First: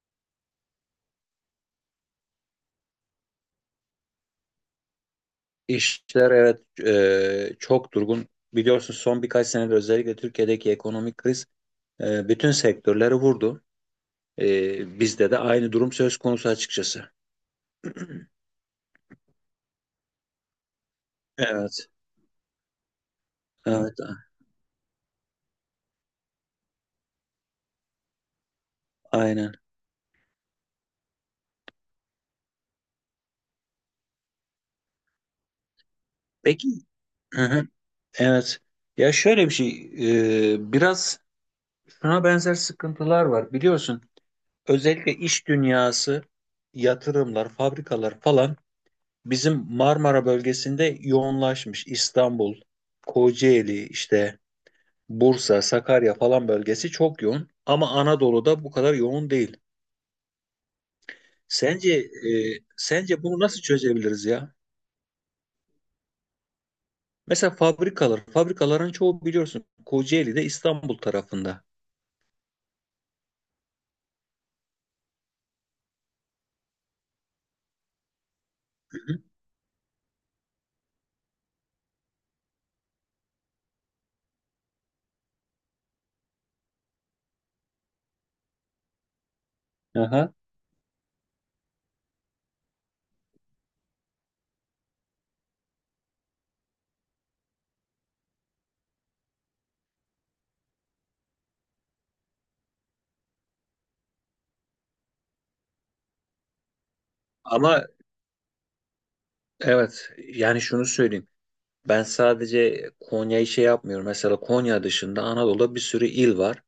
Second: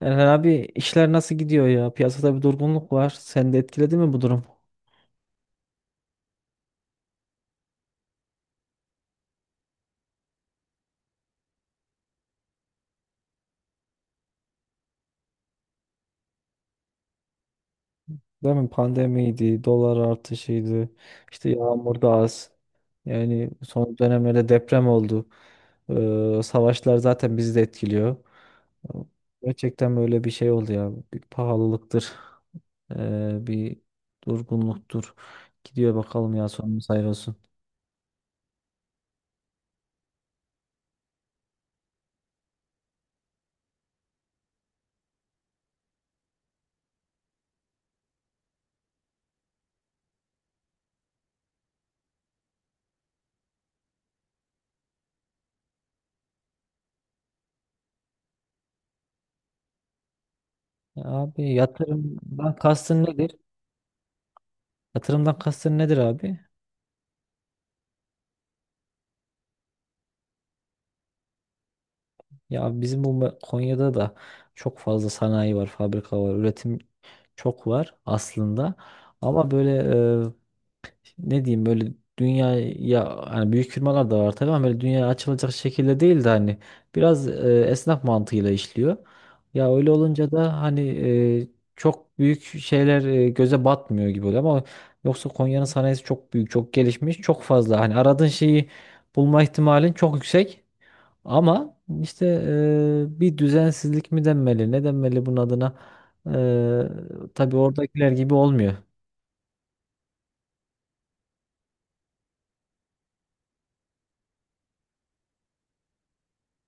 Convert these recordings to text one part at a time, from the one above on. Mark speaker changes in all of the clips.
Speaker 1: Erhan abi işler nasıl gidiyor ya? Piyasada bir durgunluk var. Seni de etkiledi mi bu durum?
Speaker 2: İşler, evet, çok durgun. Biliyorsunuz son birkaç senedir özellikle Türkiye'deki ekonomik kriz bütün sektörleri vurdu. Bizde de aynı durum söz konusu açıkçası.
Speaker 1: Değil mi? Pandemiydi, dolar artışıydı, işte
Speaker 2: Evet,
Speaker 1: yağmur da az. Yani son
Speaker 2: evet,
Speaker 1: dönemlerde deprem oldu. Savaşlar zaten bizi de etkiliyor.
Speaker 2: aynen.
Speaker 1: Gerçekten böyle bir şey oldu ya. Bir pahalılıktır, bir durgunluktur. Gidiyor bakalım ya,
Speaker 2: Peki,
Speaker 1: sonumuz hayır olsun.
Speaker 2: hı hı, evet. Ya şöyle bir şey, biraz şuna benzer sıkıntılar var. Biliyorsun, özellikle iş dünyası, yatırımlar, fabrikalar falan bizim Marmara bölgesinde yoğunlaşmış. İstanbul, Kocaeli, işte. Bursa, Sakarya falan bölgesi çok yoğun ama Anadolu'da bu kadar yoğun değil.
Speaker 1: Abi
Speaker 2: Sence
Speaker 1: yatırımdan
Speaker 2: e,
Speaker 1: kastın
Speaker 2: sence
Speaker 1: nedir?
Speaker 2: bunu nasıl çözebiliriz ya?
Speaker 1: Yatırımdan kastın nedir abi?
Speaker 2: Mesela fabrikalar, fabrikaların çoğu biliyorsun Kocaeli'de, İstanbul tarafında.
Speaker 1: Ya bizim Konya'da da çok fazla sanayi var, fabrika var, üretim çok var aslında.
Speaker 2: Hı hı.
Speaker 1: Ama böyle e, ne diyeyim, böyle dünyaya, hani büyük firmalar da var tabii, ama böyle dünyaya açılacak şekilde değil de hani biraz esnaf mantığıyla işliyor. Ya öyle olunca
Speaker 2: Aha.
Speaker 1: da hani e, çok büyük şeyler göze batmıyor gibi oluyor, ama yoksa Konya'nın sanayisi çok büyük, çok gelişmiş, çok fazla hani aradığın şeyi bulma ihtimalin çok yüksek. Ama işte bir düzensizlik mi denmeli, ne denmeli bunun adına? Tabii
Speaker 2: Ama
Speaker 1: oradakiler gibi olmuyor.
Speaker 2: evet, yani şunu söyleyeyim. Ben sadece Konya'yı şey yapmıyorum. Mesela Konya dışında Anadolu'da bir sürü il var.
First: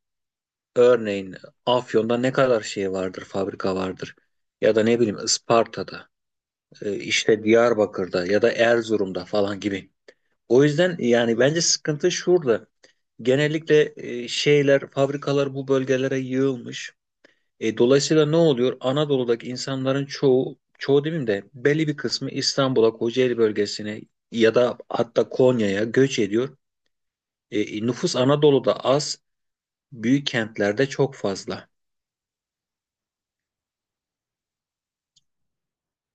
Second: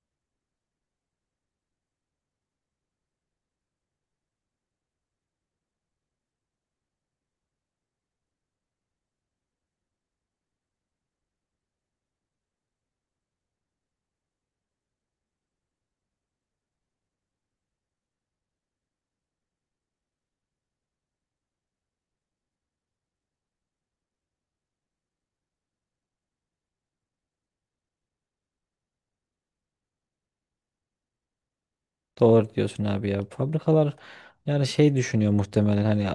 Speaker 2: Örneğin Afyon'da ne kadar şey vardır, fabrika vardır. Ya da ne bileyim Isparta'da, işte Diyarbakır'da ya da Erzurum'da falan gibi. O yüzden yani bence sıkıntı şurada. Genellikle şeyler, fabrikalar bu bölgelere yığılmış. Dolayısıyla ne oluyor? Anadolu'daki insanların çoğu, çoğu demeyeyim de belli bir kısmı İstanbul'a, Kocaeli bölgesine ya da hatta Konya'ya göç ediyor. Nüfus Anadolu'da az, büyük kentlerde çok fazla.
Speaker 1: Doğru diyorsun abi ya. Fabrikalar, yani şey düşünüyor muhtemelen, hani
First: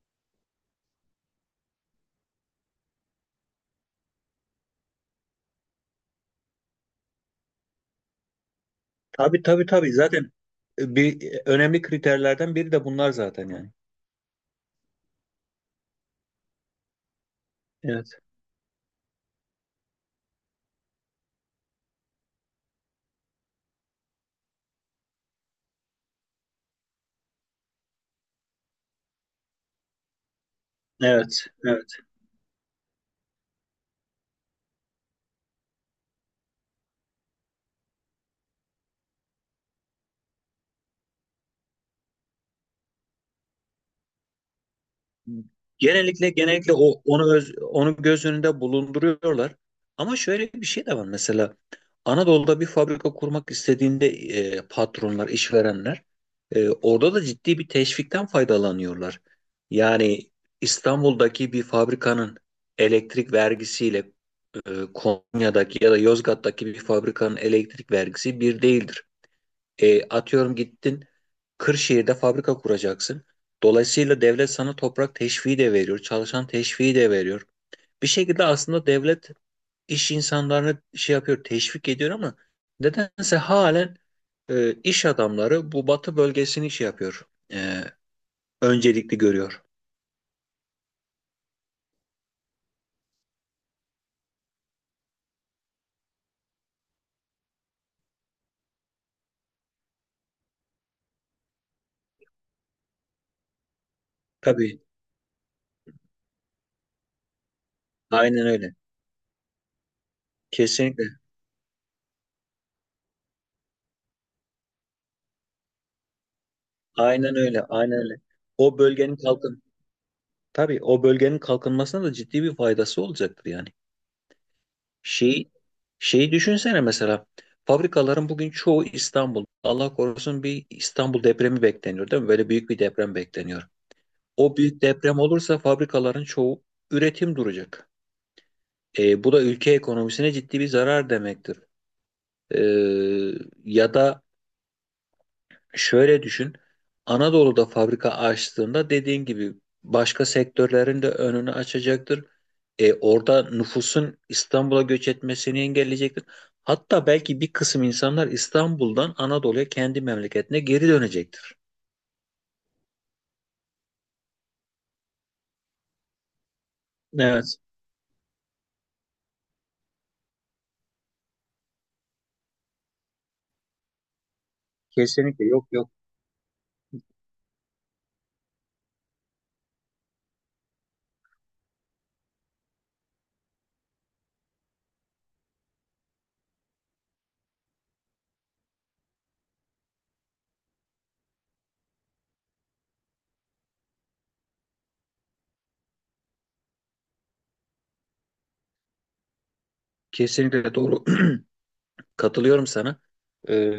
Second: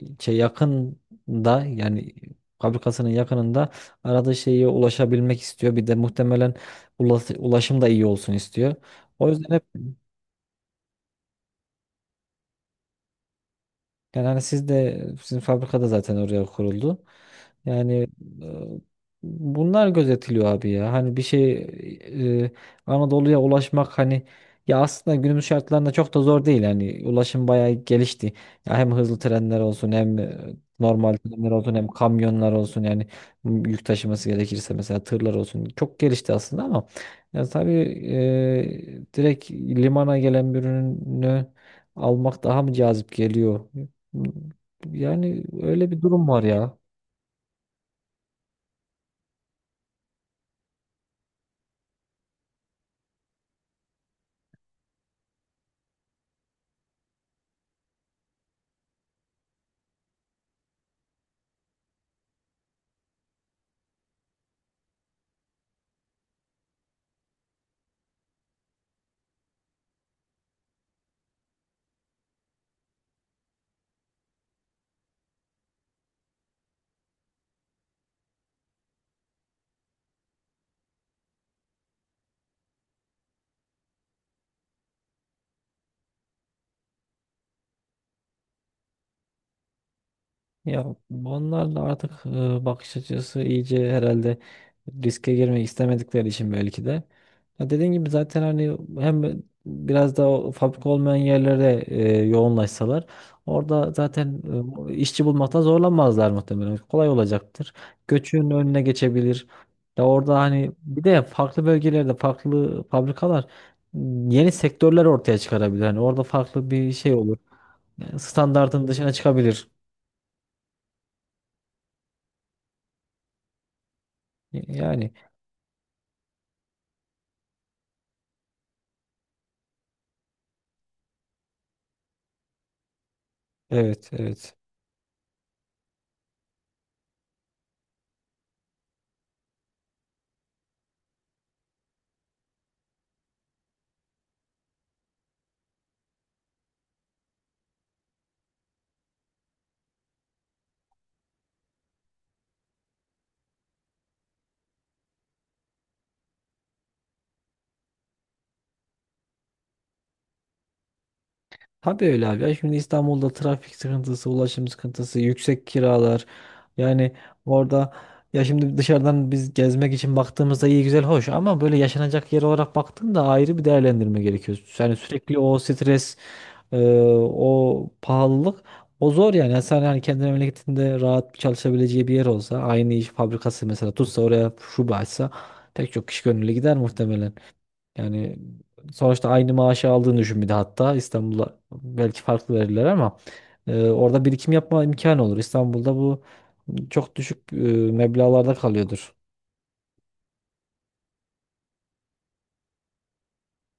Speaker 1: şey yakında, yani fabrikasının yakınında aradığı şeye ulaşabilmek istiyor. Bir de muhtemelen ulaşım da iyi olsun istiyor. O
Speaker 2: Tabii
Speaker 1: yüzden
Speaker 2: tabii tabii, zaten bir önemli kriterlerden biri de bunlar zaten yani.
Speaker 1: yani hani siz de, sizin fabrikada zaten oraya kuruldu. Yani
Speaker 2: Evet.
Speaker 1: e, bunlar gözetiliyor abi ya. Hani bir şey, e, Anadolu'ya ulaşmak, hani ya aslında günümüz şartlarında çok da zor değil. Hani ulaşım bayağı gelişti. Ya hem hızlı trenler olsun, hem normal
Speaker 2: Evet.
Speaker 1: trenler olsun,
Speaker 2: Evet.
Speaker 1: hem kamyonlar olsun, yani yük taşıması gerekirse mesela tırlar olsun. Çok gelişti aslında, ama yani tabii direkt limana gelen bir ürünü almak daha mı cazip geliyor? Yani öyle bir durum
Speaker 2: Genellikle
Speaker 1: var
Speaker 2: genellikle
Speaker 1: ya.
Speaker 2: onu göz önünde bulunduruyorlar. Ama şöyle bir şey de var mesela. Anadolu'da bir fabrika kurmak istediğinde patronlar, işverenler orada da ciddi bir teşvikten faydalanıyorlar. Yani İstanbul'daki bir fabrikanın elektrik vergisiyle Konya'daki ya da Yozgat'taki bir fabrikanın elektrik vergisi bir değildir. Atıyorum, gittin Kırşehir'de fabrika kuracaksın. Dolayısıyla devlet sana toprak teşviği de veriyor, çalışan teşviği de veriyor. Bir şekilde aslında devlet iş insanlarını şey yapıyor, teşvik ediyor ama nedense halen iş adamları bu batı bölgesini şey yapıyor, e, öncelikli görüyor.
Speaker 1: Ya onlarla artık bakış açısı iyice herhalde, riske girmek istemedikleri için belki de. Ya dediğin gibi zaten, hani hem biraz da o fabrika olmayan yerlere yoğunlaşsalar, orada zaten
Speaker 2: Tabii,
Speaker 1: işçi bulmakta zorlanmazlar muhtemelen. Kolay olacaktır.
Speaker 2: aynen
Speaker 1: Göçün
Speaker 2: öyle.
Speaker 1: önüne geçebilir. Ya orada hani bir
Speaker 2: Kesinlikle.
Speaker 1: de farklı bölgelerde farklı fabrikalar, yeni sektörler ortaya çıkarabilir. Hani orada farklı bir şey olur.
Speaker 2: Aynen öyle, aynen öyle.
Speaker 1: Yani
Speaker 2: O
Speaker 1: standartın dışına
Speaker 2: bölgenin kalkın,
Speaker 1: çıkabilir.
Speaker 2: tabii o bölgenin kalkınmasına da ciddi bir faydası olacaktır yani.
Speaker 1: Yani
Speaker 2: Şey, şeyi düşünsene mesela. Fabrikaların bugün çoğu İstanbul. Allah korusun, bir İstanbul depremi bekleniyor, değil mi? Böyle büyük bir deprem bekleniyor.
Speaker 1: evet, evet.
Speaker 2: O büyük deprem olursa fabrikaların çoğu üretim duracak. Bu da ülke ekonomisine ciddi bir zarar demektir. E, ya da Şöyle düşün. Anadolu'da fabrika açtığında, dediğin gibi, başka sektörlerin de önünü açacaktır. Orada nüfusun İstanbul'a göç etmesini engelleyecektir. Hatta belki bir kısım insanlar İstanbul'dan Anadolu'ya, kendi memleketine geri dönecektir.
Speaker 1: Tabii öyle abi. Ya şimdi İstanbul'da trafik sıkıntısı, ulaşım sıkıntısı, yüksek kiralar. Yani
Speaker 2: Evet,
Speaker 1: orada ya şimdi dışarıdan biz gezmek için baktığımızda iyi, güzel, hoş, ama böyle yaşanacak yer olarak baktığında ayrı bir değerlendirme gerekiyor. Yani sürekli
Speaker 2: kesinlikle,
Speaker 1: o
Speaker 2: yok yok.
Speaker 1: stres, e, o pahalılık, o zor yani. Yani sen hani kendi memleketinde rahat bir çalışabileceği bir yer olsa, aynı iş fabrikası mesela tutsa oraya şube açsa, pek çok kişi gönüllü gider muhtemelen. Yani sonuçta aynı maaşı aldığını düşün, bir de hatta İstanbul'a belki farklı verirler, ama orada birikim yapma imkanı olur. İstanbul'da bu çok düşük meblağlarda kalıyordur.
Speaker 2: Kesinlikle doğru. Katılıyorum sana.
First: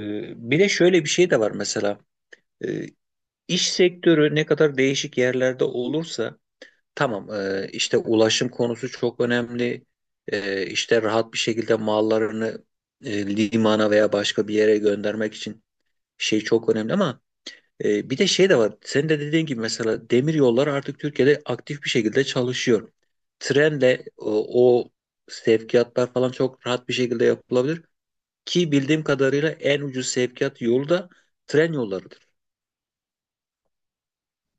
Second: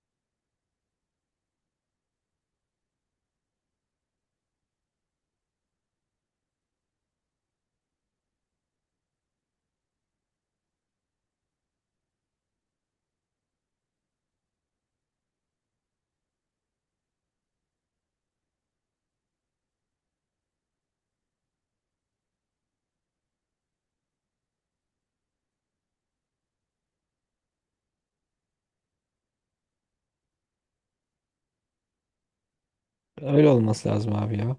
Speaker 2: Bir de şöyle bir şey de var mesela. Ee, iş sektörü ne kadar değişik yerlerde olursa. Tamam, işte ulaşım konusu çok önemli. İşte rahat bir şekilde mallarını limana veya başka bir yere göndermek için şey çok önemli ama bir de şey de var. Senin de dediğin gibi, mesela demir yolları artık Türkiye'de aktif bir şekilde çalışıyor. Trenle o sevkiyatlar falan çok rahat bir şekilde yapılabilir ki bildiğim kadarıyla en ucuz sevkiyat yolu da tren yollarıdır.
Speaker 1: Öyle olması lazım abi ya.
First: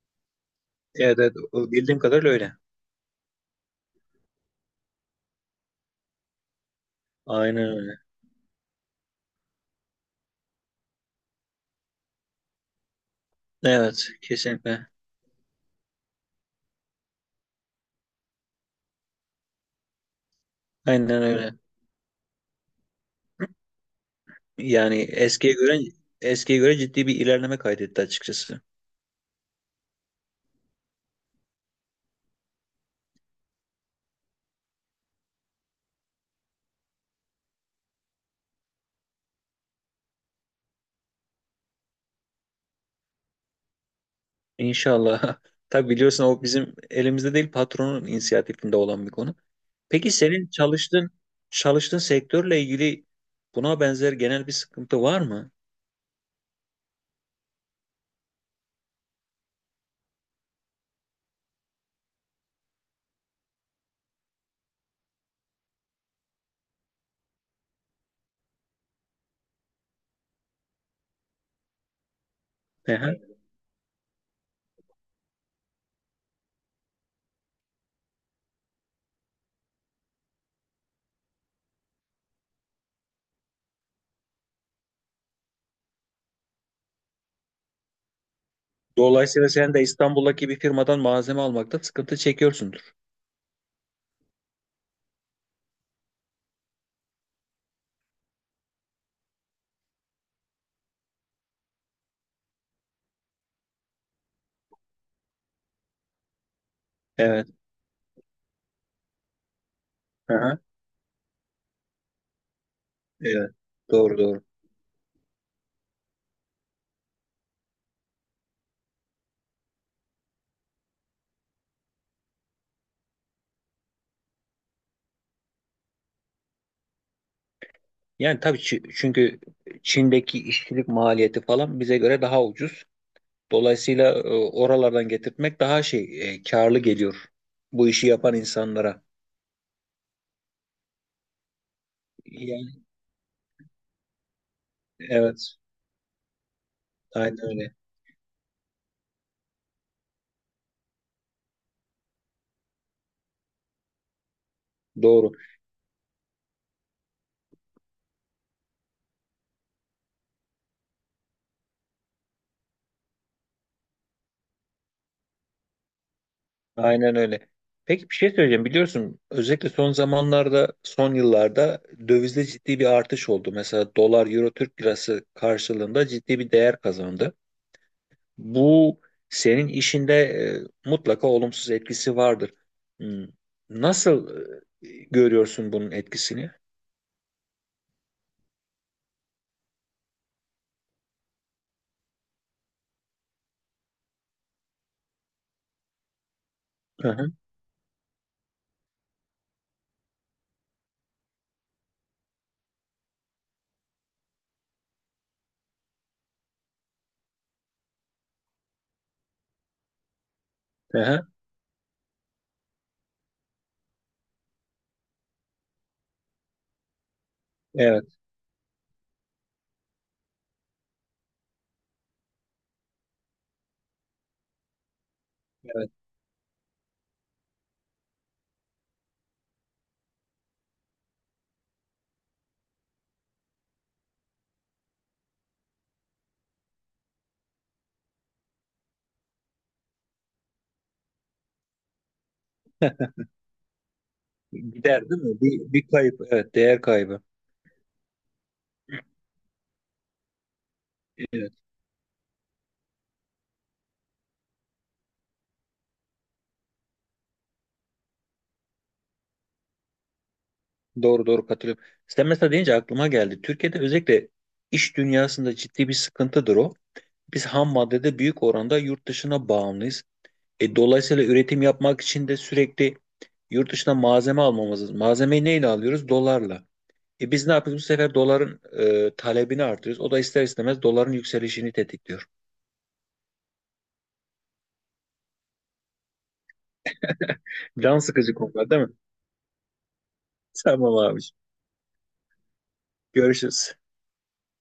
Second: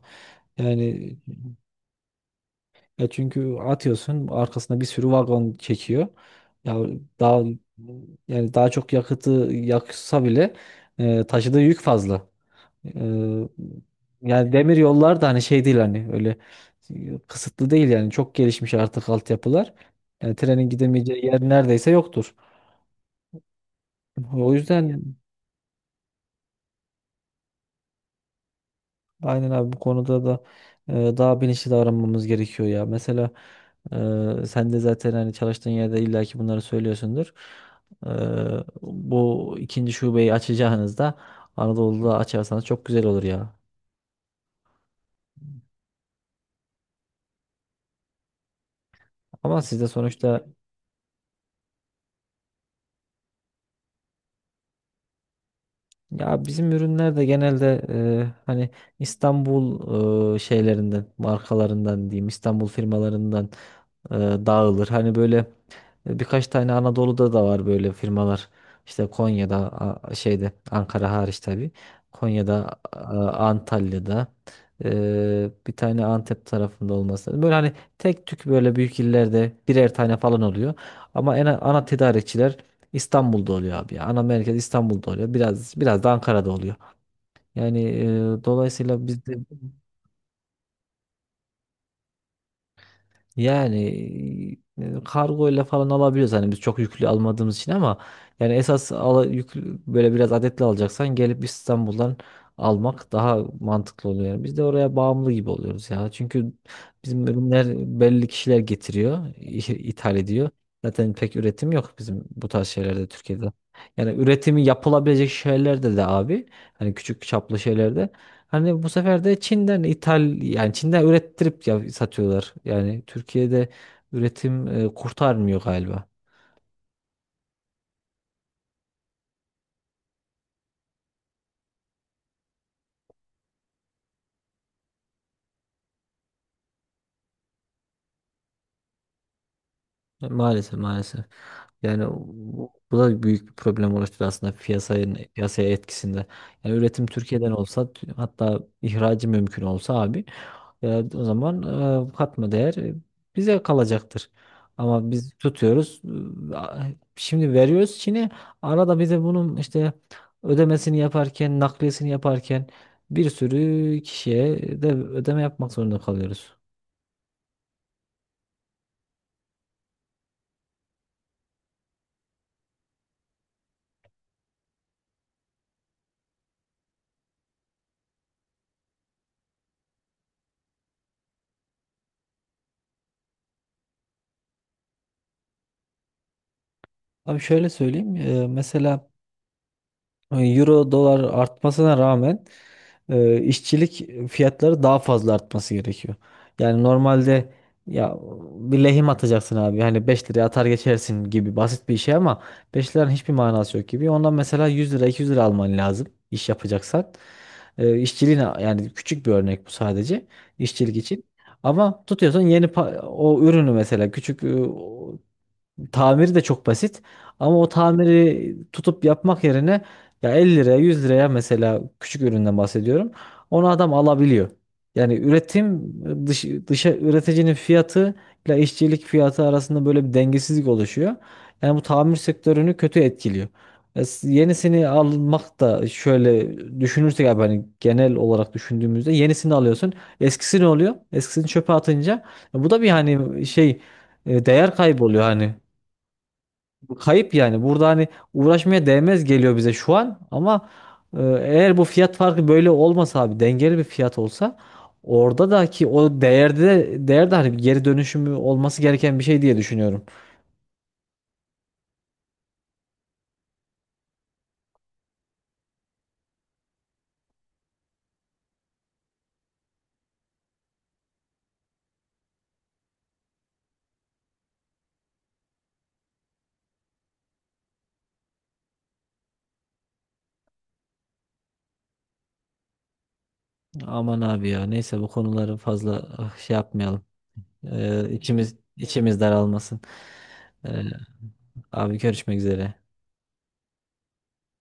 Speaker 1: Yani
Speaker 2: Evet, evet, o bildiğim kadarıyla öyle.
Speaker 1: ya çünkü atıyorsun arkasına bir sürü vagon çekiyor. Ya daha,
Speaker 2: Aynen öyle.
Speaker 1: yani daha çok yakıtı yaksa bile taşıdığı yük fazla. Eee,
Speaker 2: Evet,
Speaker 1: Yani demir
Speaker 2: kesinlikle.
Speaker 1: yollar da hani şey değil, hani öyle kısıtlı değil, yani çok gelişmiş artık altyapılar. Yani trenin
Speaker 2: Aynen
Speaker 1: gidemeyeceği yer
Speaker 2: öyle.
Speaker 1: neredeyse yoktur. O
Speaker 2: Yani
Speaker 1: yüzden
Speaker 2: eskiye göre ciddi bir ilerleme kaydetti açıkçası.
Speaker 1: aynen abi, bu konuda da daha bilinçli davranmamız gerekiyor ya. Mesela sen de zaten hani çalıştığın yerde illaki bunları söylüyorsundur. Eee, Bu ikinci şubeyi açacağınızda Anadolu'da açarsanız çok güzel olur ya.
Speaker 2: İnşallah. Tabii biliyorsun, o bizim elimizde değil, patronun inisiyatifinde olan bir konu.
Speaker 1: Ama siz de
Speaker 2: Peki,
Speaker 1: sonuçta
Speaker 2: senin çalıştığın sektörle ilgili buna benzer genel bir sıkıntı var mı?
Speaker 1: ya bizim ürünler de genelde hani İstanbul şeylerinden, markalarından diyeyim, İstanbul firmalarından e, dağılır. Hani böyle birkaç tane Anadolu'da da var böyle firmalar. İşte Konya'da, şeyde, Ankara hariç tabii. Konya'da,
Speaker 2: Hı hı.
Speaker 1: Antalya'da, bir tane Antep tarafında olması lazım. Böyle hani tek tük böyle büyük illerde birer tane falan oluyor. Ama en ana tedarikçiler İstanbul'da oluyor abi ya. Ana merkez İstanbul'da oluyor. Biraz, biraz da Ankara'da oluyor. Yani dolayısıyla bizde,
Speaker 2: Dolayısıyla sen de İstanbul'daki bir firmadan malzeme almakta sıkıntı çekiyorsundur.
Speaker 1: yani kargoyla falan alabiliyoruz hani biz çok yüklü almadığımız için, ama yani yüklü, böyle biraz adetli alacaksan gelip İstanbul'dan almak daha mantıklı oluyor. Yani biz de oraya bağımlı gibi oluyoruz ya. Çünkü bizim
Speaker 2: Evet.
Speaker 1: ürünler belli kişiler getiriyor, ithal
Speaker 2: Hı
Speaker 1: ediyor.
Speaker 2: hı.
Speaker 1: Zaten pek üretim yok bizim bu tarz şeylerde
Speaker 2: Evet.
Speaker 1: Türkiye'de. Yani
Speaker 2: Doğru doğru.
Speaker 1: üretimi yapılabilecek şeylerde de abi, hani küçük çaplı şeylerde, hani bu sefer de Çin'den ithal, yani Çin'den ürettirip ya satıyorlar. Yani Türkiye'de üretim kurtarmıyor galiba.
Speaker 2: Yani tabii çünkü Çin'deki işçilik maliyeti falan bize göre daha ucuz. Dolayısıyla oralardan getirtmek daha şey, karlı geliyor bu işi yapan insanlara.
Speaker 1: Maalesef, maalesef. Yani
Speaker 2: Yani
Speaker 1: bu da büyük bir problem oluşturur aslında
Speaker 2: evet,
Speaker 1: piyasaya etkisinde. Yani üretim
Speaker 2: aynen
Speaker 1: Türkiye'den
Speaker 2: öyle.
Speaker 1: olsa hatta ihracı mümkün olsa abi, e, o zaman katma değer bize kalacaktır. Ama biz
Speaker 2: Doğru.
Speaker 1: tutuyoruz, e, a- şimdi veriyoruz Çin'e, arada bize bunun işte ödemesini yaparken, nakliyesini yaparken bir sürü kişiye de ödeme yapmak zorunda kalıyoruz.
Speaker 2: Aynen öyle. Peki, bir şey söyleyeceğim. Biliyorsun, özellikle son zamanlarda, son yıllarda dövizde ciddi bir artış oldu. Mesela dolar, euro, Türk lirası karşılığında ciddi bir değer kazandı. Bu senin işinde mutlaka olumsuz etkisi vardır. Hmm. Nasıl görüyorsun bunun etkisini?
Speaker 1: Abi şöyle söyleyeyim. Mesela Euro dolar artmasına rağmen işçilik fiyatları daha fazla artması gerekiyor. Yani
Speaker 2: Hı hı,
Speaker 1: normalde ya bir lehim atacaksın abi. Hani 5 liraya atar geçersin gibi basit bir şey, ama 5 liranın hiçbir manası yok gibi. Ondan mesela 100 lira 200 lira alman lazım iş yapacaksan. İşçiliğine yani küçük bir örnek bu sadece işçilik
Speaker 2: hı
Speaker 1: için.
Speaker 2: hı.
Speaker 1: Ama tutuyorsun yeni o ürünü mesela küçük tamiri de çok basit. Ama o
Speaker 2: Evet,
Speaker 1: tamiri tutup yapmak yerine ya 50 liraya, 100 liraya, mesela küçük üründen bahsediyorum. Onu adam alabiliyor. Yani üretim
Speaker 2: evet.
Speaker 1: dışa üreticinin fiyatı ile işçilik fiyatı arasında böyle bir dengesizlik oluşuyor. Yani bu tamir sektörünü kötü etkiliyor. Yenisini almak da, şöyle düşünürsek abi, hani genel olarak düşündüğümüzde yenisini alıyorsun. Eskisi ne oluyor? Eskisini çöpe atınca bu da bir hani şey, değer kaybı
Speaker 2: Gider,
Speaker 1: oluyor
Speaker 2: değil mi?
Speaker 1: hani.
Speaker 2: Bir kayıp. Evet, değer kaybı.
Speaker 1: Kayıp yani. Burada hani uğraşmaya değmez geliyor bize şu an, ama
Speaker 2: Evet,
Speaker 1: eğer bu fiyat farkı böyle olmasa abi, dengeli bir fiyat olsa, orada da ki o değerde, de değerde hani bir geri dönüşümü olması gereken bir şey diye düşünüyorum.
Speaker 2: doğru doğru katılıyorum. Sen mesela deyince aklıma geldi. Türkiye'de özellikle iş dünyasında ciddi bir sıkıntıdır o. Biz ham maddede büyük oranda yurt dışına bağımlıyız. Dolayısıyla üretim yapmak için de sürekli yurt dışına malzeme almamız lazım. Malzemeyi neyle alıyoruz? Dolarla. Biz ne yapıyoruz? Bu sefer doların talebini artırıyoruz. O da ister istemez doların yükselişini tetikliyor.
Speaker 1: Aman abi ya, neyse, bu konuları fazla şey yapmayalım.
Speaker 2: Can sıkıcı
Speaker 1: İçimiz
Speaker 2: konular, değil mi?
Speaker 1: içimiz daralmasın. E,
Speaker 2: Tamam abi.
Speaker 1: Abi görüşmek üzere.
Speaker 2: Görüşürüz.